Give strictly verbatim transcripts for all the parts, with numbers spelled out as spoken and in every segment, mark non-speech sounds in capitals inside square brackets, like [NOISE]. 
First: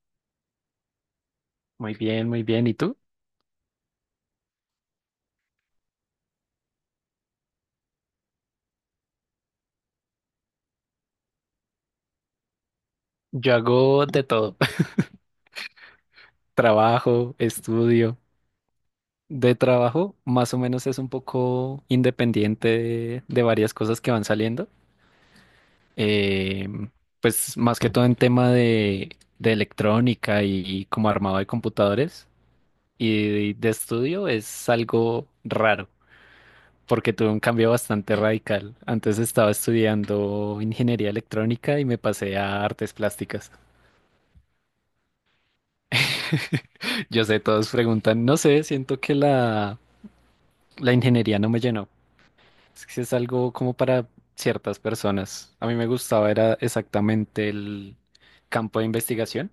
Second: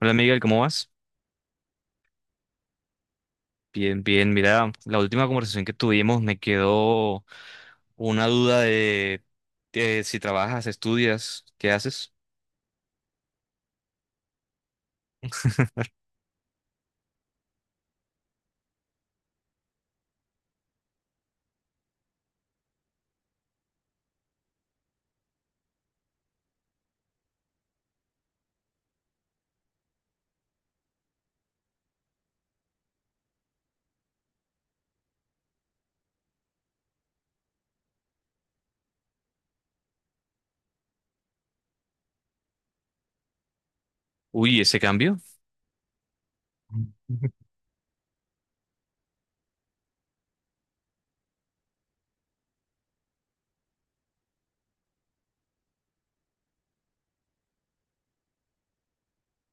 Hola Miguel, ¿cómo vas? Muy bien, muy bien. ¿Y tú? Bien, bien. Mira, la última conversación que tuvimos me quedó una duda de, de si trabajas, estudias, ¿qué haces? Yo hago de todo. [LAUGHS] [LAUGHS] Trabajo, estudio. De trabajo, más o menos es un poco independiente de, de varias cosas que van saliendo. Eh, pues más que todo en tema de, de electrónica y, como armado de computadores. Y de estudio es algo raro, porque tuve un cambio bastante radical. Antes estaba estudiando ingeniería electrónica y me pasé a artes plásticas. Uy, ese cambio, Yo sé, todos preguntan, no sé, siento que la, la ingeniería no me llenó. Es que es algo como para ciertas personas. A mí me gustaba, era exactamente el campo de investigación,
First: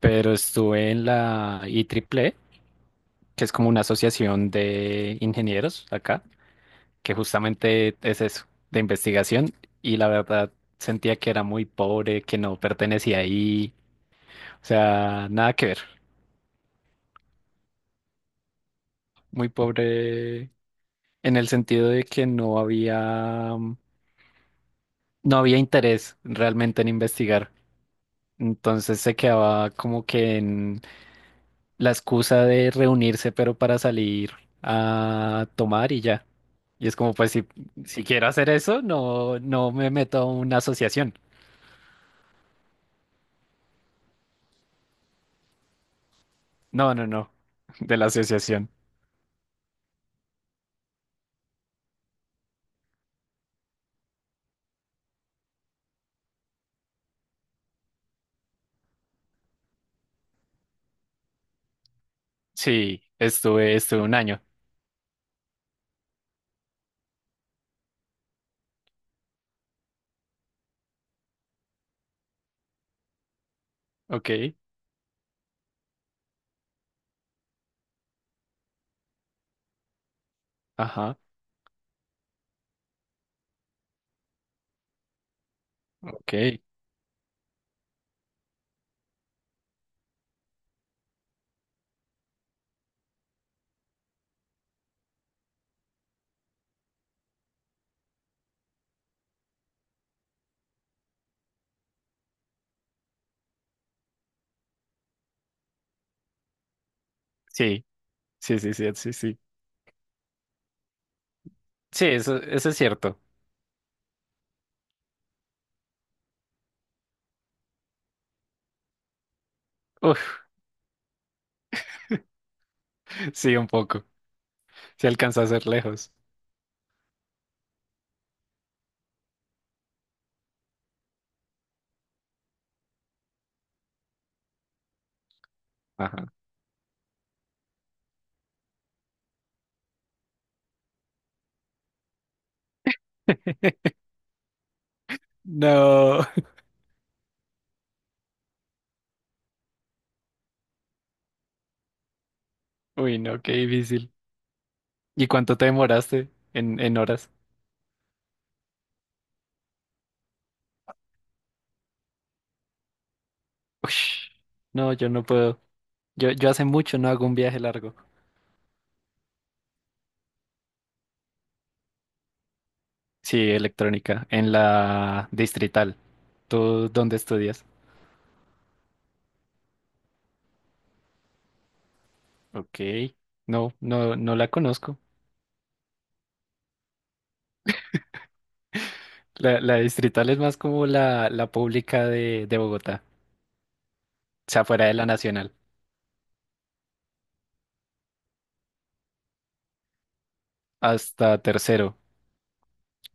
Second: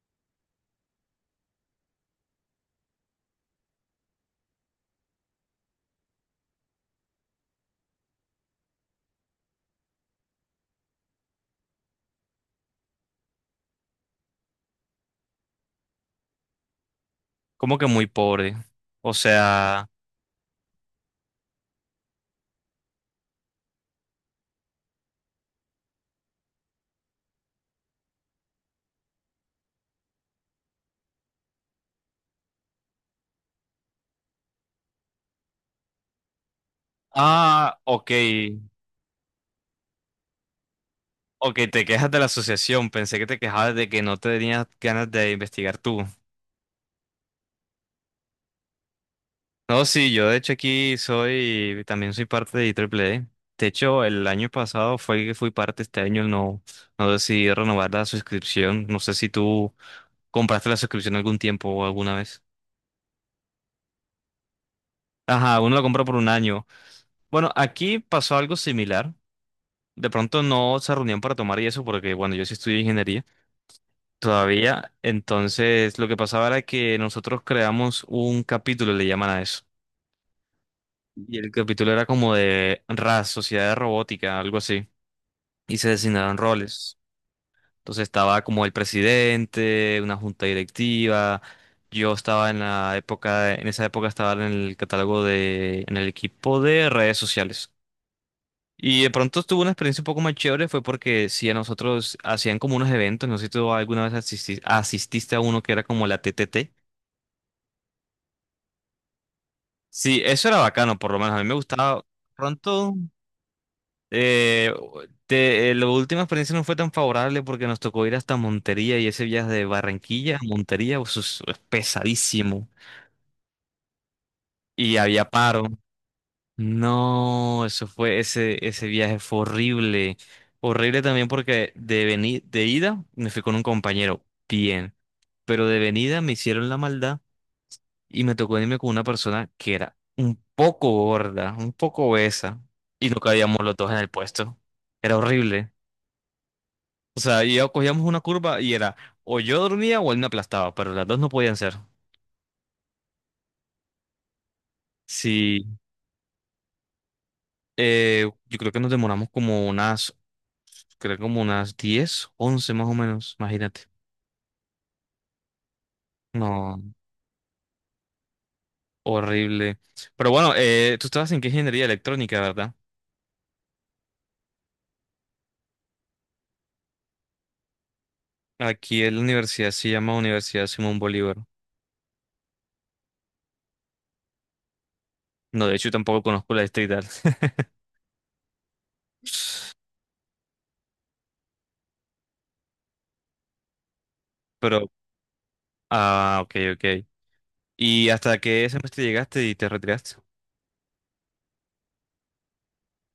pero estuve en la i IEEE, que es como una asociación de ingenieros acá, que justamente es eso, de investigación, y la verdad sentía que era muy pobre, que no pertenecía ahí, o sea, nada que ver, como que muy pobre. O muy sea, pobre en el sentido de que no había... no había interés realmente en investigar. Entonces se quedaba como que en la excusa de reunirse, pero para salir a tomar y ya. Y es como, pues si, ah, si ok, quiero hacer eso, no, no me meto a una asociación. ok, te quejas de la asociación. Pensé que te quejabas de que no tenías ganas de investigar tú. No, no, no. De la asociación. No, sí, yo de hecho aquí soy, también soy parte de Triple I E E E. De hecho, el año pasado fue que fui parte, este año no, no decidí renovar la suscripción. No sé si tú compraste la suscripción algún tiempo o alguna vez. Sí, estuve, estuve un año. Ajá, uno la compra por un año. Bueno, aquí pasó algo similar. De pronto no se reunían para tomar y eso porque, bueno, yo sí estudié ingeniería Ok. todavía. Entonces, lo que pasaba era que nosotros creamos un capítulo, le llaman a eso. Ajá. Y el capítulo era como de R A S, Sociedad de Robótica, algo así. y se designaron Ok. roles. Entonces estaba como el presidente, una junta directiva. Yo estaba en la época, en esa época estaba en el catálogo de, en el equipo de redes sociales. Y de pronto tuve una experiencia un poco más chévere, fue porque si a nosotros hacían como unos eventos, no sé si tú alguna vez asisti- asististe a uno que era como la T T T. Sí, sí, sí, sí, sí, sí. Sí, eso era bacano, por lo menos a mí me gustaba. Sí, eso, eso es Pronto. cierto. Eh, te- eh, la última experiencia no fue tan favorable porque nos tocó ir hasta Montería y ese viaje de Barranquilla a Uf, Montería eso es es pesadísimo [LAUGHS] sí, un poco. y Se había alcanza a paro. ser lejos. No, eso fue ese ese viaje fue horrible, horrible también porque de venir de ida me fui con un compañero bien, pero de venida Ajá. me hicieron la maldad y me tocó irme con una persona que era un poco gorda, un poco obesa y no cabíamos los dos [LAUGHS] en el puesto. Era horrible. No. O sea, y ya cogíamos una curva y era o yo dormía o él me aplastaba, pero las dos no podían ser. Uy, no, qué difícil. ¿Y cuánto te Sí, demoraste en, en horas? eh, yo creo que nos demoramos como unas, creo como unas diez, once más o menos, imagínate. Ush, no, yo no puedo. Yo, yo hace No, mucho no hago un viaje largo. horrible. Pero bueno, eh, tú estabas en qué ingeniería electrónica, ¿verdad? Sí, electrónica, en la Distrital. ¿Tú dónde estudias? Aquí en la universidad se llama Universidad Simón Bolívar. Ok, no, no, no la conozco. No, de hecho tampoco conozco la distrital. [LAUGHS] La, la Distrital es más como la, la pública de, de Bogotá, o sea, fuera Pero, de la Nacional, ah, ok, ok. ¿Y hasta qué semestre llegaste y te retiraste? hasta tercero.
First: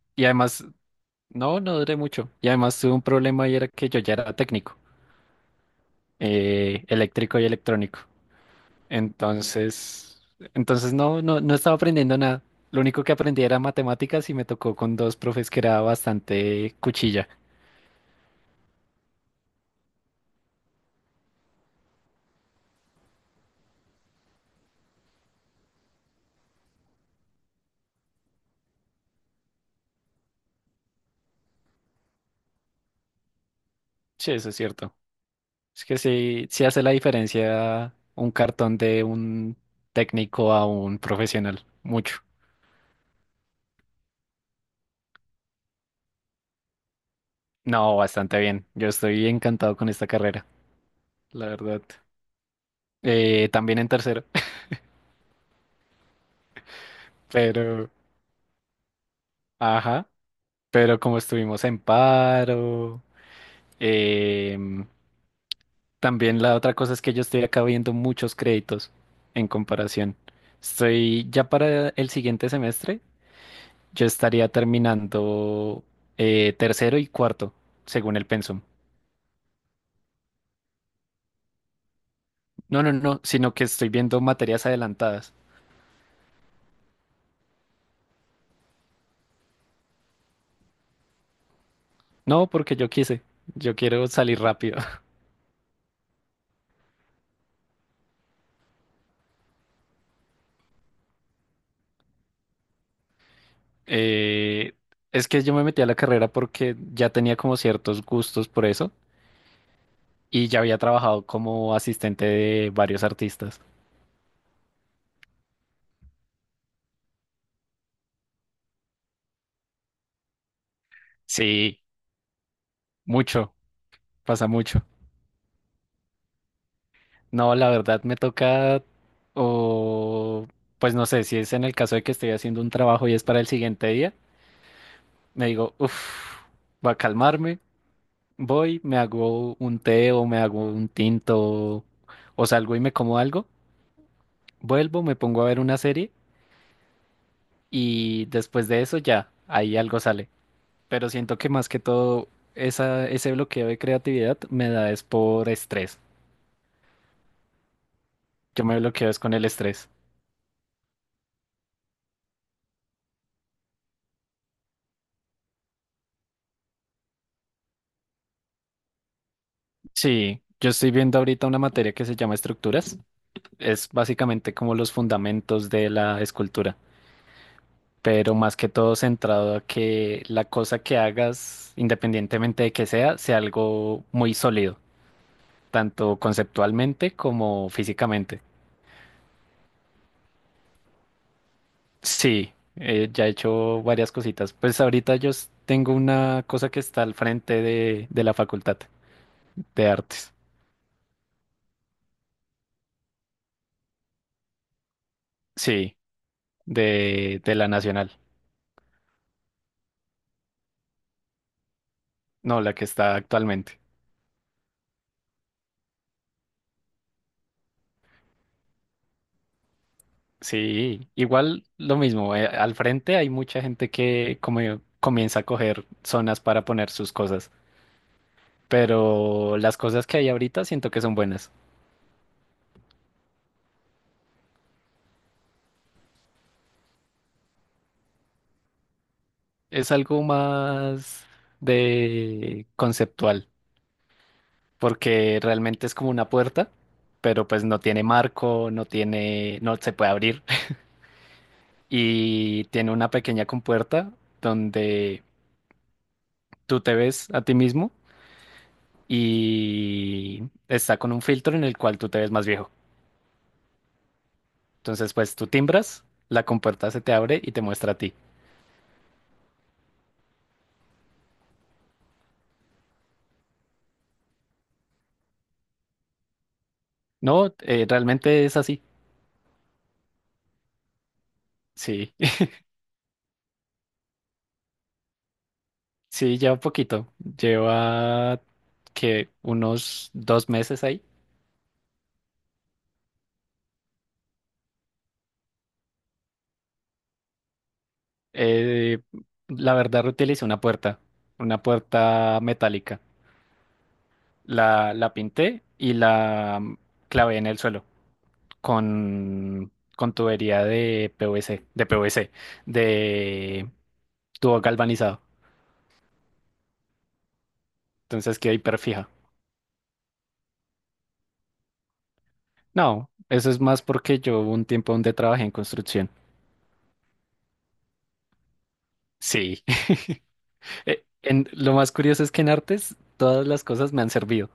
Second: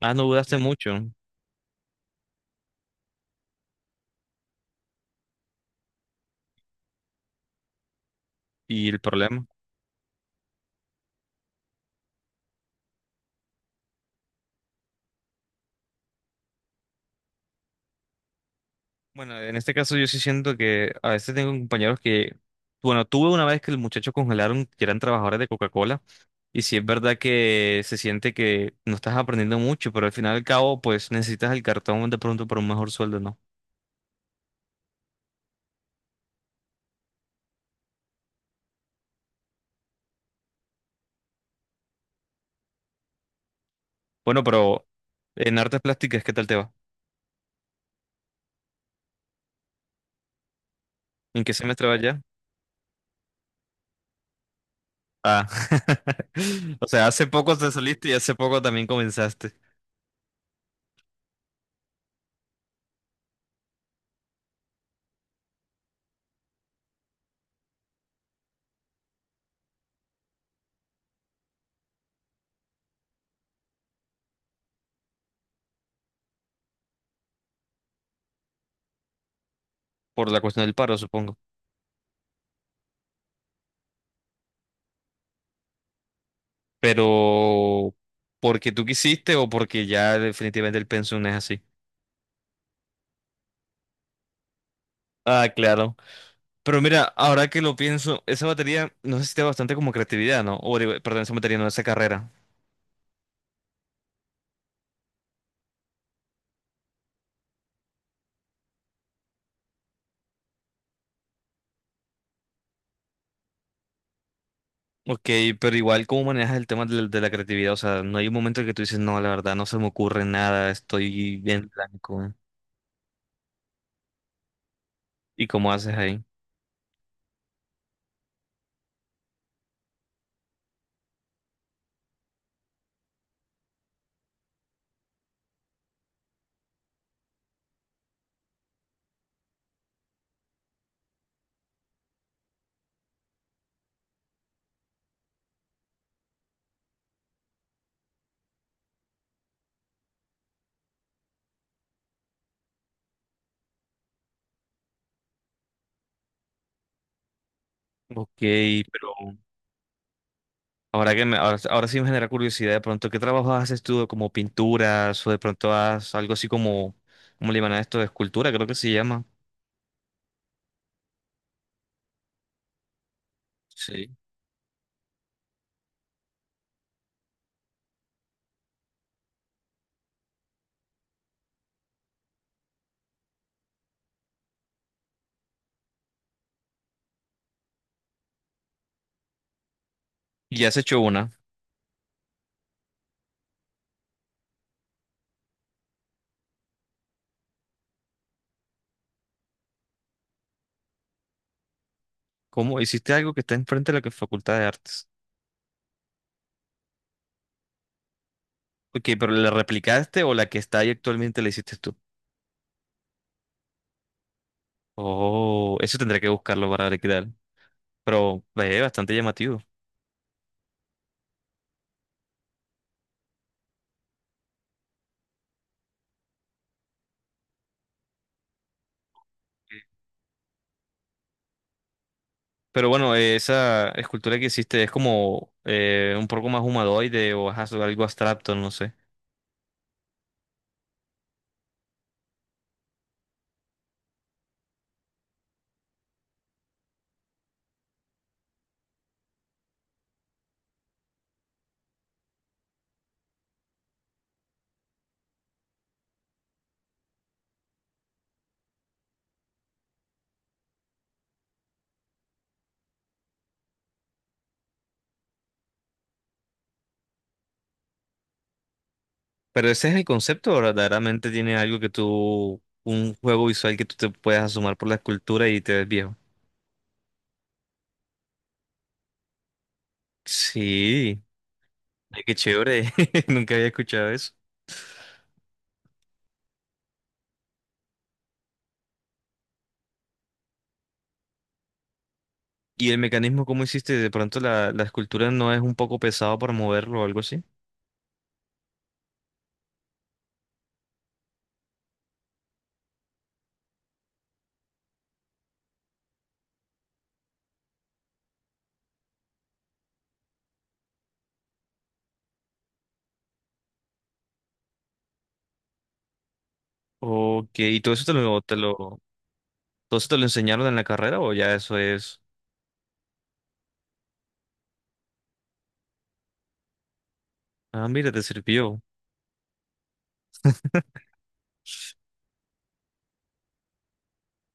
Ah, no Y dudaste además, mucho. no, no duré mucho. Y además tuve un problema y era que yo ya era técnico, eh, eléctrico y electrónico. ¿Y el problema? Entonces, entonces no, no, no estaba aprendiendo nada. Lo único que aprendí era matemáticas y me tocó con dos profes que era bastante cuchilla. Bueno, en este caso yo sí siento que a veces tengo compañeros que, bueno, tuve una vez que el muchacho congelaron que eran trabajadores de Coca-Cola y sí es verdad que se siente que no estás aprendiendo mucho, pero al final y al cabo pues necesitas el cartón de pronto para un mejor sueldo, ¿no? Sí, eso es cierto. Es que sí, sí hace la diferencia un cartón de un técnico a un profesional. Mucho. Bueno, pero en artes plásticas, ¿qué tal te va? No, bastante bien. Yo estoy encantado con esta carrera, ¿En la qué verdad. semestre vas ya? Eh, también en tercero, Ah, [LAUGHS] o sea, hace [LAUGHS] poco te pero, saliste y hace poco también comenzaste ajá, pero como estuvimos en paro, em, también la otra cosa es que yo estoy acá viendo muchos créditos en comparación. Estoy ya para el siguiente semestre, yo estaría terminando eh, tercero y cuarto, según el pensum. por la cuestión del paro, supongo. No, no, no, sino que estoy viendo materias adelantadas. Pero porque tú quisiste o porque ya definitivamente el pensum es así. No, porque yo quise, yo quiero salir rápido. [LAUGHS] Ah, claro. Pero mira, ahora que lo pienso, esa batería no necesita bastante como creatividad, ¿no? O digo, perdón, esa batería no, esa carrera. Eh, es que yo me metí a la carrera porque ya tenía como ciertos gustos por eso y ya había trabajado como asistente de varios artistas. Ok, pero igual, ¿cómo manejas el tema del- de, la creatividad? O sea, no hay un momento en que tú dices, no, la verdad, no se me ocurre nada, estoy bien Sí, blanco. mucho, pasa mucho. ¿Y cómo haces ahí? No, la verdad me toca, o pues no sé, si es en el caso de que estoy haciendo un trabajo y es para el siguiente día, me digo, uff, va a calmarme, voy, me hago un té o me hago un tinto o salgo y me como algo, vuelvo, me pongo a ver una serie y después de eso ya, ahí algo sale. Pero siento que más que todo esa, ese bloqueo de creatividad me da es por estrés. Ok, Yo me bloqueo pero es con el estrés. ahora que me, ahora, ahora sí me genera curiosidad, de pronto, ¿qué trabajo haces tú como pinturas o de pronto haces algo así como, ¿cómo le llaman a esto? De escultura, creo que se llama. Sí, yo estoy viendo ahorita una materia que se llama estructuras. Es Sí. básicamente como los fundamentos de la escultura, pero más que todo centrado a que la cosa que hagas, independientemente de que sea, sea algo muy sólido, tanto conceptualmente como físicamente. Y has hecho una. Sí, eh, ya he hecho varias cositas. Pues ahorita yo s- tengo una cosa que está al frente de, de la Facultad de Artes. ¿Cómo? ¿Hiciste algo que está enfrente de la que- Facultad de Artes? Sí, de, de la Nacional. Ok, pero ¿la replicaste o la que está ahí actualmente la hiciste tú? No, la que está actualmente. Oh, eso tendré que buscarlo para ver qué tal. Pero es bastante llamativo. Sí, igual lo mismo. Eh, al frente hay mucha gente que como comienza a coger zonas para poner sus cosas, pero las cosas que hay ahorita siento que son buenas. Pero bueno, eh, esa escultura que hiciste es como eh, un poco más humanoide o ajá, sobre algo abstracto, no sé. Es algo más de conceptual, porque realmente es como una puerta, pero pues no tiene marco, no tiene, no se puede abrir [LAUGHS] y tiene una pequeña compuerta donde tú te ves a ti mismo y está con un filtro en el cual tú te ves más viejo. Entonces, pues tú timbras, la compuerta se te abre y te muestra a ti. Pero ese es el concepto, ¿o verdaderamente tiene algo que tú, un juego visual que tú te puedas asomar por la escultura y te ves viejo. No, eh, realmente es así. Sí, Sí, ay, qué chévere. [LAUGHS] Nunca había escuchado eso. [LAUGHS] sí, lleva poquito. Lleva que unos dos meses ahí. ¿Y el mecanismo cómo hiciste? ¿De pronto la, la escultura no es un poco pesado para moverlo o algo así? Eh, la verdad, reutilicé una puerta, una puerta metálica. La, la pinté y la mm, clavé en el suelo con, con tubería de P V C, de P V C, de tubo galvanizado. Ok, ¿y todo eso te lo, Entonces quedó te lo, hiperfija. todo eso te lo enseñaron en la carrera o ya eso es? No, eso es más porque yo hubo un tiempo donde trabajé en construcción. Ah, mira, te sirvió. Sí. [LAUGHS] Eh, [LAUGHS] en- lo más curioso es que en artes todas las cosas me han servido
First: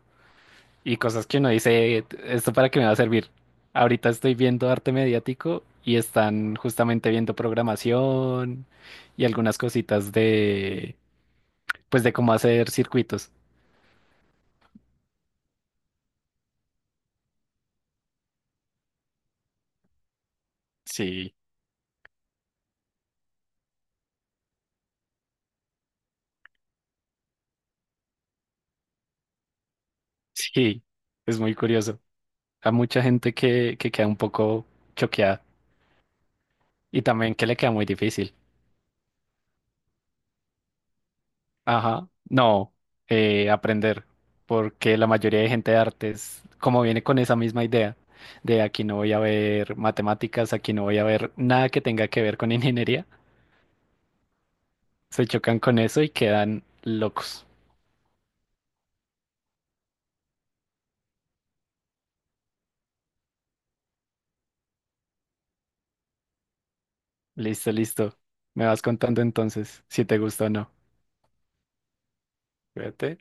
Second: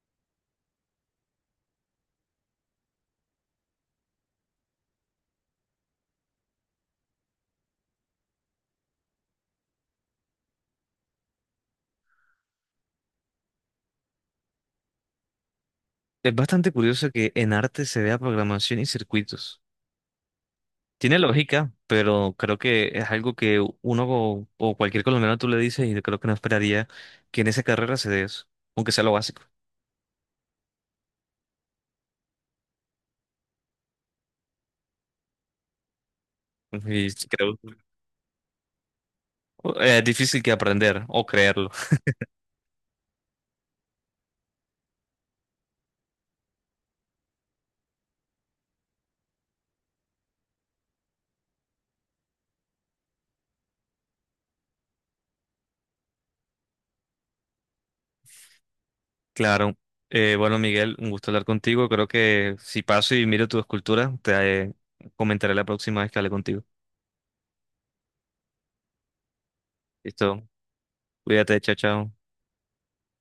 y cosas que uno dice, ¿esto para qué me va a servir? Ahorita estoy viendo arte mediático y están justamente viendo programación y algunas cositas de, pues de cómo hacer circuitos. Es bastante curioso que en arte se vea programación y circuitos. Tiene Sí, lógica, pero creo que es algo que uno o, o cualquier colombiano tú le dices y creo que no esperaría que en esa carrera se dé eso, aunque sea lo básico. [LAUGHS] sí, es muy curioso. Hay mucha gente que, que queda un poco choqueada y Y sí también que creo le queda muy difícil. eh, es difícil que aprender o creerlo. [LAUGHS] Ajá, no, eh, aprender, porque la mayoría de gente de artes, como viene con esa misma idea, de aquí no voy a ver matemáticas, aquí no voy a ver nada que tenga que ver con [LAUGHS] ingeniería, se chocan con eso y quedan locos. Claro. Eh, bueno, Miguel, un gusto hablar contigo. Creo que si paso y miro tu escultura, te eh, comentaré la próxima vez que hable contigo. Listo, listo. Me vas contando entonces si te gusta Listo. o no. Cuídate, chao, chao. Cuídate.